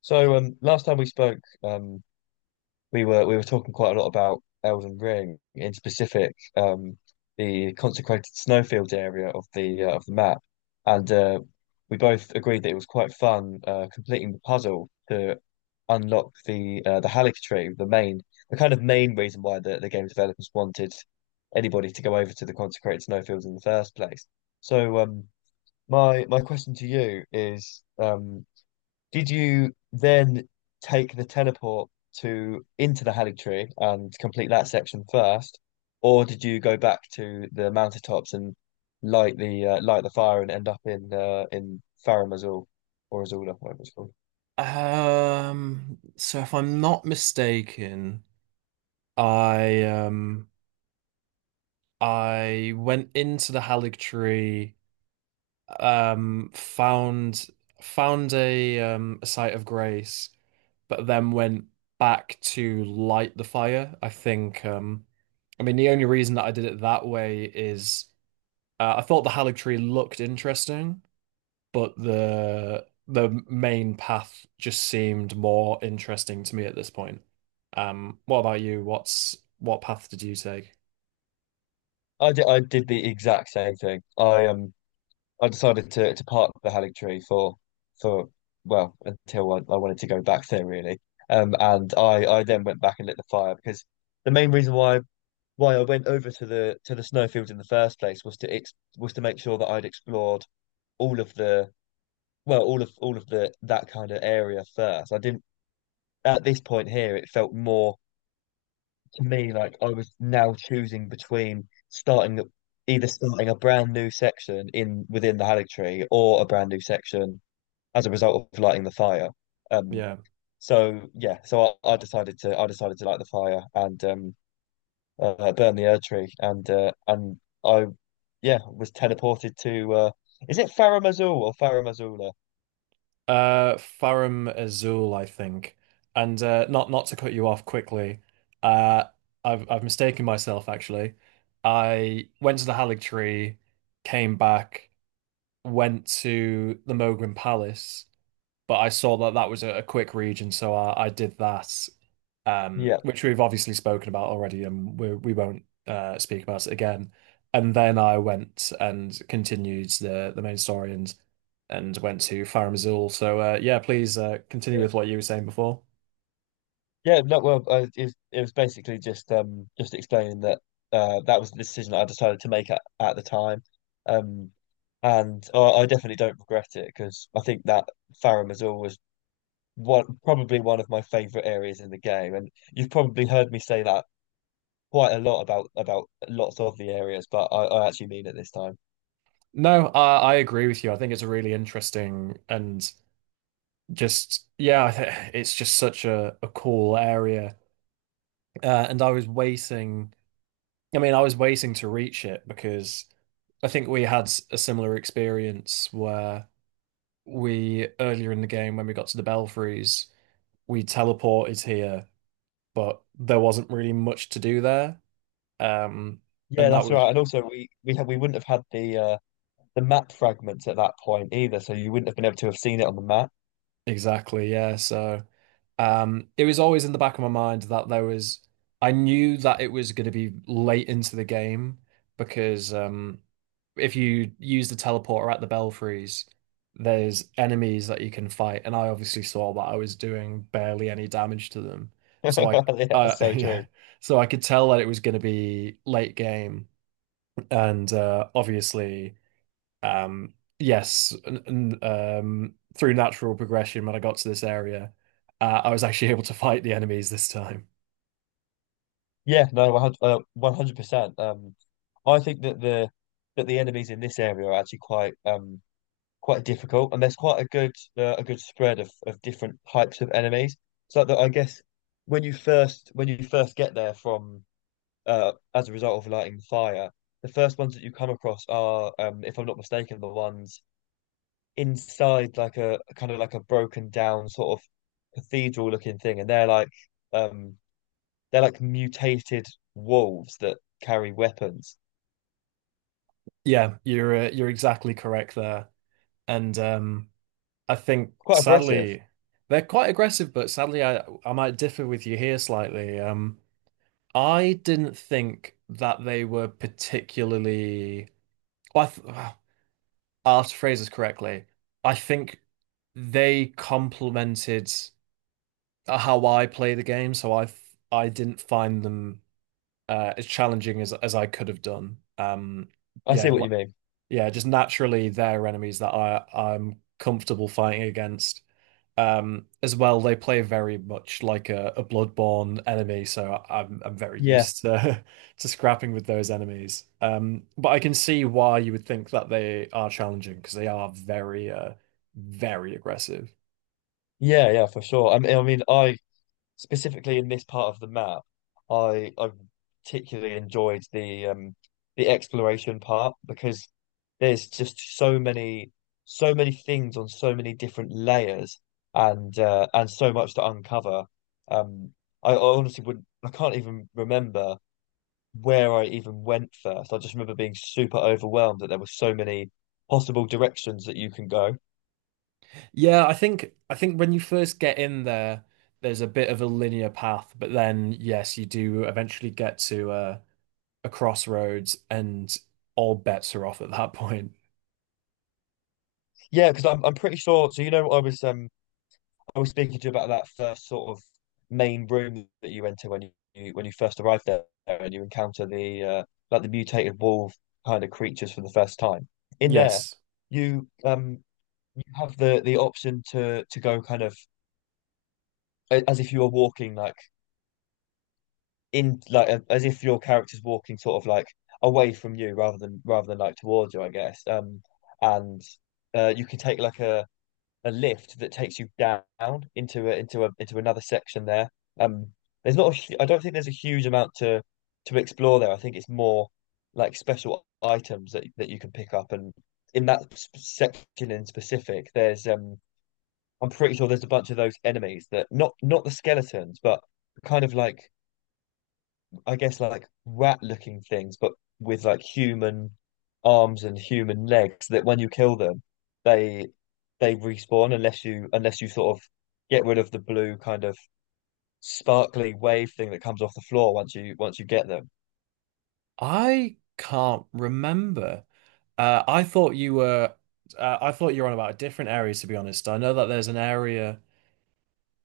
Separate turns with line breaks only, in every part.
So last time we spoke, we were talking quite a lot about Elden Ring, in specific, the consecrated snowfield area of the map, and we both agreed that it was quite fun completing the puzzle to unlock the Halic tree, the main the kind of main reason why the game developers wanted anybody to go over to the consecrated snowfields in the first place. So um, my question to you is. Did you then take the teleport to into the Halik Tree and complete that section first, or did you go back to the mountaintops and light the fire and end up in Farum Azula or Azula, whatever it's called?
So if I'm not mistaken, I um I went into the Hallig Tree, um, found found a site of grace, but then went back to light the fire. I think I mean the only reason that I did it that way is I thought the Hallig Tree looked interesting, but the main path just seemed more interesting to me at this point. What about you? What path did you take?
I did the exact same thing. I I decided to park the Halik Tree for well until I wanted to go back there really. And I then went back and lit the fire because the main reason why I went over to the snowfield in the first place was to ex was to make sure that I'd explored all of the well all of the that kind of area first. I didn't at this point here it felt more to me like I was now choosing between either starting a brand new section in within the Hallig tree or a brand new section as a result of lighting the fire. Um
Yeah.
so yeah, so I decided to light the fire and burn the Erd tree and and I yeah, was teleported to is it Farah Mazul or Farah Mazula?
Farum Azul, I think. And not to cut you off quickly, uh, I've mistaken myself actually. I went to the Halig Tree, came back, went to the Mogrim Palace, but I saw that that was a quick read, and so I did that,
Yeah.
which we've obviously spoken about already, and we won't speak about it again. And then I went and continued the main story and went to Farum Azula. So yeah, please continue
It-
with what you were saying before.
Yeah, no, well, it was basically just explaining that that was the decision that I decided to make at the time. Um I definitely don't regret it because I think that Farah Mazul was one probably one of my favorite areas in the game, and you've probably heard me say that quite a lot about lots of the areas, but I actually mean it this time.
No, I agree with you. I think it's a really interesting and just yeah, it's just such a cool area. And I was waiting I mean, I was waiting to reach it because I think we had a similar experience where we earlier in the game when we got to the Belfries, we teleported here, but there wasn't really much to do there. Um,
Yeah,
and that
that's
was
right. And also we wouldn't have had the map fragments at that point either, so you wouldn't have been able to have seen it on the map.
exactly, yeah. So. It was always in the back of my mind that I knew that it was going to be late into the game because if you use the teleporter at the Belfries, there's enemies that you can fight, and I obviously saw that I was doing barely any damage to them,
Yeah,
so
that's so
yeah,
true.
so I could tell that it was going to be late game, and obviously. Um, yes, and through natural progression, when I got to this area, I was actually able to fight the enemies this time.
Yeah, no, 100, 100%. I think that the enemies in this area are actually quite quite difficult, and there's quite a good spread of different types of enemies. So that I guess when you first get there from as a result of lighting the fire, the first ones that you come across are, if I'm not mistaken, the ones inside like a kind of like a broken down sort of cathedral looking thing, and um they're like mutated wolves that carry weapons.
Yeah, you're exactly correct there, and I think
Quite aggressive.
sadly they're quite aggressive, but sadly I might differ with you here slightly. I didn't think that they were particularly. Well, I th I'll have to phrase this correctly. I think they complemented. Uh, how I play the game, so I didn't find them as challenging as I could have done.
I see
Yeah,
what
li-
you mean.
yeah, just naturally they're enemies that I'm comfortable fighting against. As well, they play very much like a Bloodborne enemy, so I'm very
Yeah,
used to to scrapping with those enemies. But I can see why you would think that they are challenging because they are very aggressive.
yeah, yeah, for sure. I mean, I specifically in this part of the map, I particularly enjoyed the exploration part because there's just so many so many things on so many different layers and so much to uncover. Um, I honestly wouldn't I can't even remember where I even went first. I just remember being super overwhelmed that there were so many possible directions that you can go.
Yeah, I think when you first get in there, there's a bit of a linear path, but then yes, you do eventually get to a crossroads and all bets are off at that point.
Yeah, because I'm pretty sure. So you know, I was speaking to you about that first sort of main room that you enter when you first arrive there and you encounter the like the mutated wolf kind of creatures for the first time. In there,
Yes.
you um you have the option to go kind of as if you were walking like in like as if your character's walking sort of like away from you rather than like towards you, I guess. And you can take like a lift that takes you down into into a into another section there. Um, there's not I don't think there's a huge amount to explore there. I think it's more like special items that that you can pick up, and in that section in specific, there's I'm pretty sure there's a bunch of those enemies that not not the skeletons, but kind of like I guess like rat looking things, but with like human arms and human legs that when you kill them, they they respawn unless you unless you sort of get rid of the blue kind of sparkly wave thing that comes off the floor once you get them.
I can't remember. Uh, I thought you were I thought you were on about a different area to be honest. I know that there's an area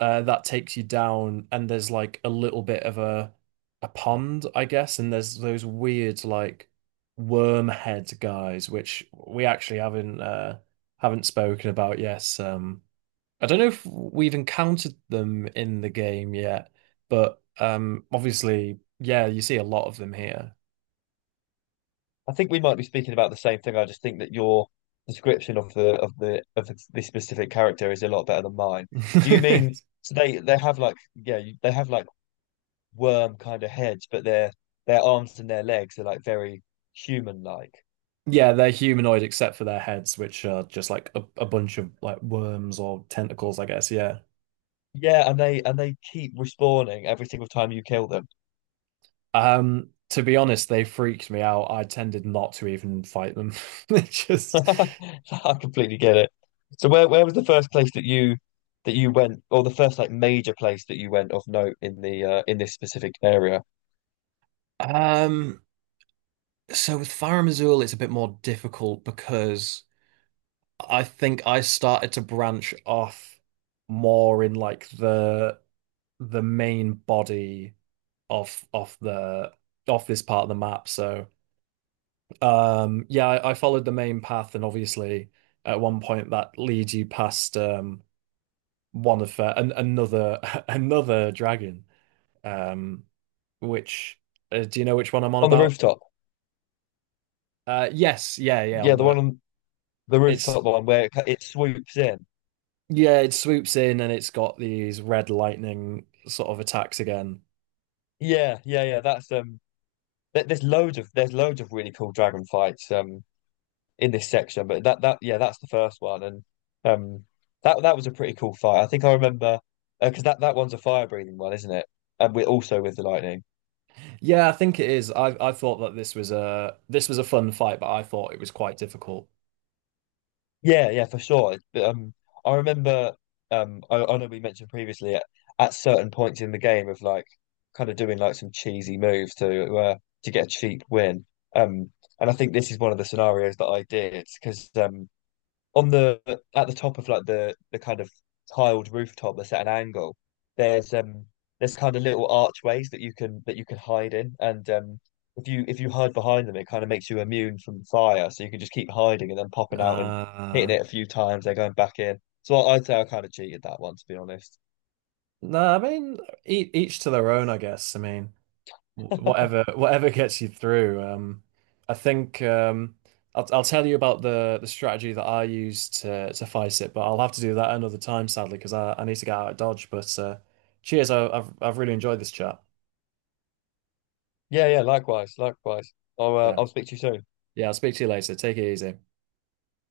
that takes you down and there's like a little bit of a pond, I guess, and there's those weird like worm head guys which we actually haven't spoken about. Yes. I don't know if we've encountered them in the game yet, but obviously, yeah, you see a lot of them here.
I think we might be speaking about the same thing. I just think that your description of the specific character is a lot better than mine. Do you mean so they have like they have like worm kind of heads, but their arms and their legs are like very human like.
Yeah, they're humanoid except for their heads, which are just like a bunch of like worms or tentacles, I guess. Yeah.
Yeah, and they keep respawning every single time you kill them.
To be honest, they freaked me out. I tended not to even fight them. It just
So I completely get it. So where was the first place that you went, or the first like major place that you went of note in the in this specific area?
um, so with Farum Azula, it's a bit more difficult because I think I started to branch off more in like the main body of the of this part of the map. So yeah, I followed the main path and obviously at one point that leads you past another another dragon. Um which Do you know which one I'm on
On the
about?
rooftop.
Yes, yeah, on
Yeah, the
the
one on the rooftop
it's
one where it swoops in.
yeah, it swoops in and it's got these red lightning sort of attacks again.
Yeah, yeah, yeah. That's there's loads of really cool dragon fights. In this section. But that that yeah, that's the first one, and um, that that was a pretty cool fight. I think I remember because that that one's a fire breathing one, isn't it? And we also with the lightning.
Yeah, I think it is. I thought that this was a fun fight, but I thought it was quite difficult.
Yeah, yeah, for sure. But, I remember I know we mentioned previously at certain points in the game of like kind of doing like some cheesy moves to get a cheap win. Um, and I think this is one of the scenarios that I did because on the at the top of like the kind of tiled rooftop that's at an angle, there's um there's kind of little archways that you can hide in, and if you hide behind them, it kind of makes you immune from the fire, so you can just keep hiding and then popping out and hitting
Uh,
it a few times, then going back in. So I'd say I kind of cheated that one, to be honest.
no, I mean each to their own, I guess. I mean wh- whatever whatever gets you through. I think um, I'll tell you about the strategy that I used to fight it, but I'll have to do that another time, sadly, because I need to get out of Dodge. But cheers, I've really enjoyed this chat.
Yeah, yeah, likewise, likewise.
Yeah,
I'll speak to you soon.
yeah. I'll speak to you later. Take it easy.